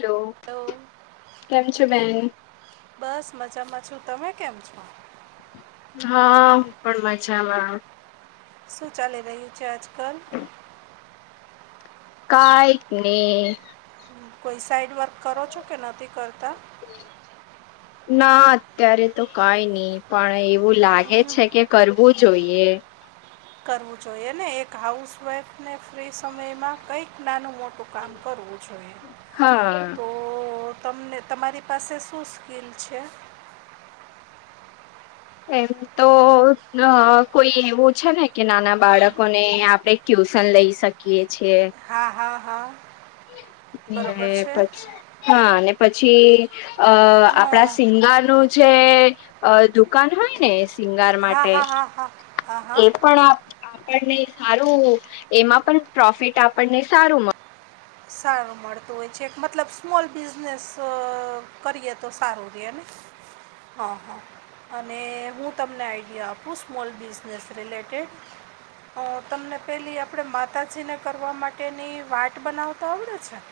Hello hello કેમ છો બેન બસ મજામાં છું તમે કેમ છો હા હું પણ મજામાં. શું ચાલી રહ્યું છે આજકાલ કાઈક ની કોઈ સાઈડ વર્ક કરો છો કે નથી કરતા ના અત્યારે તો કાઈ ની પણ એવું લાગે છે કે કરવું જોઈએ. કરવું જોઈએ ને એક હાઉસવાઈફ ને ફ્રી સમય માં કંઈક નાનું મોટું કામ કરવું જોઈએ હા તો તો તમને તમારી પાસે શું સ્કીલ છે એમ તો અ કોઈ એવું છે ને કે નાના બાળકોને આપડે ટ્યુશન લઈ શકીએ છે. હા હા હા અને બરોબર છે પછી હા અને પછી અ હા આપણા સિંગાર નું જે અ દુકાન હોય ને શિંગાર હા માટે હા હા હા હા હા એ પણ આપ આપણને હારું એમાં પણ પ્રોફિટ આપણને સારું મળે. સારું મળતું હોય છે એક મતલબ સ્મોલ બિઝનેસ કરીએ તો સારું રેને. હા હા અને હું તમને આઈડિયા આપું સ્મોલ બિઝનેસ રિલેટેડ હું તમને પેલી આપણે માતાજીને કરવા માટેની વાટ બનાવ તો આવડે છે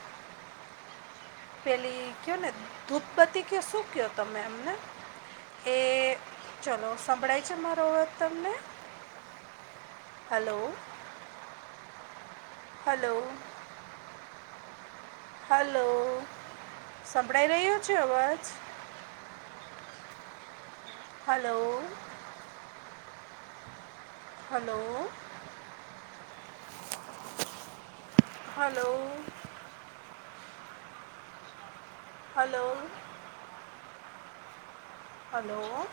પેલી કયો ને ધૂપપતી ક શું કયો તમે એમને એ ચલો સંંભળાય છે મારો અવાજ તમને હલો હલો હલો સંભળાઈ રહ્યો છે અવાજ hello hello hello hello. Hello.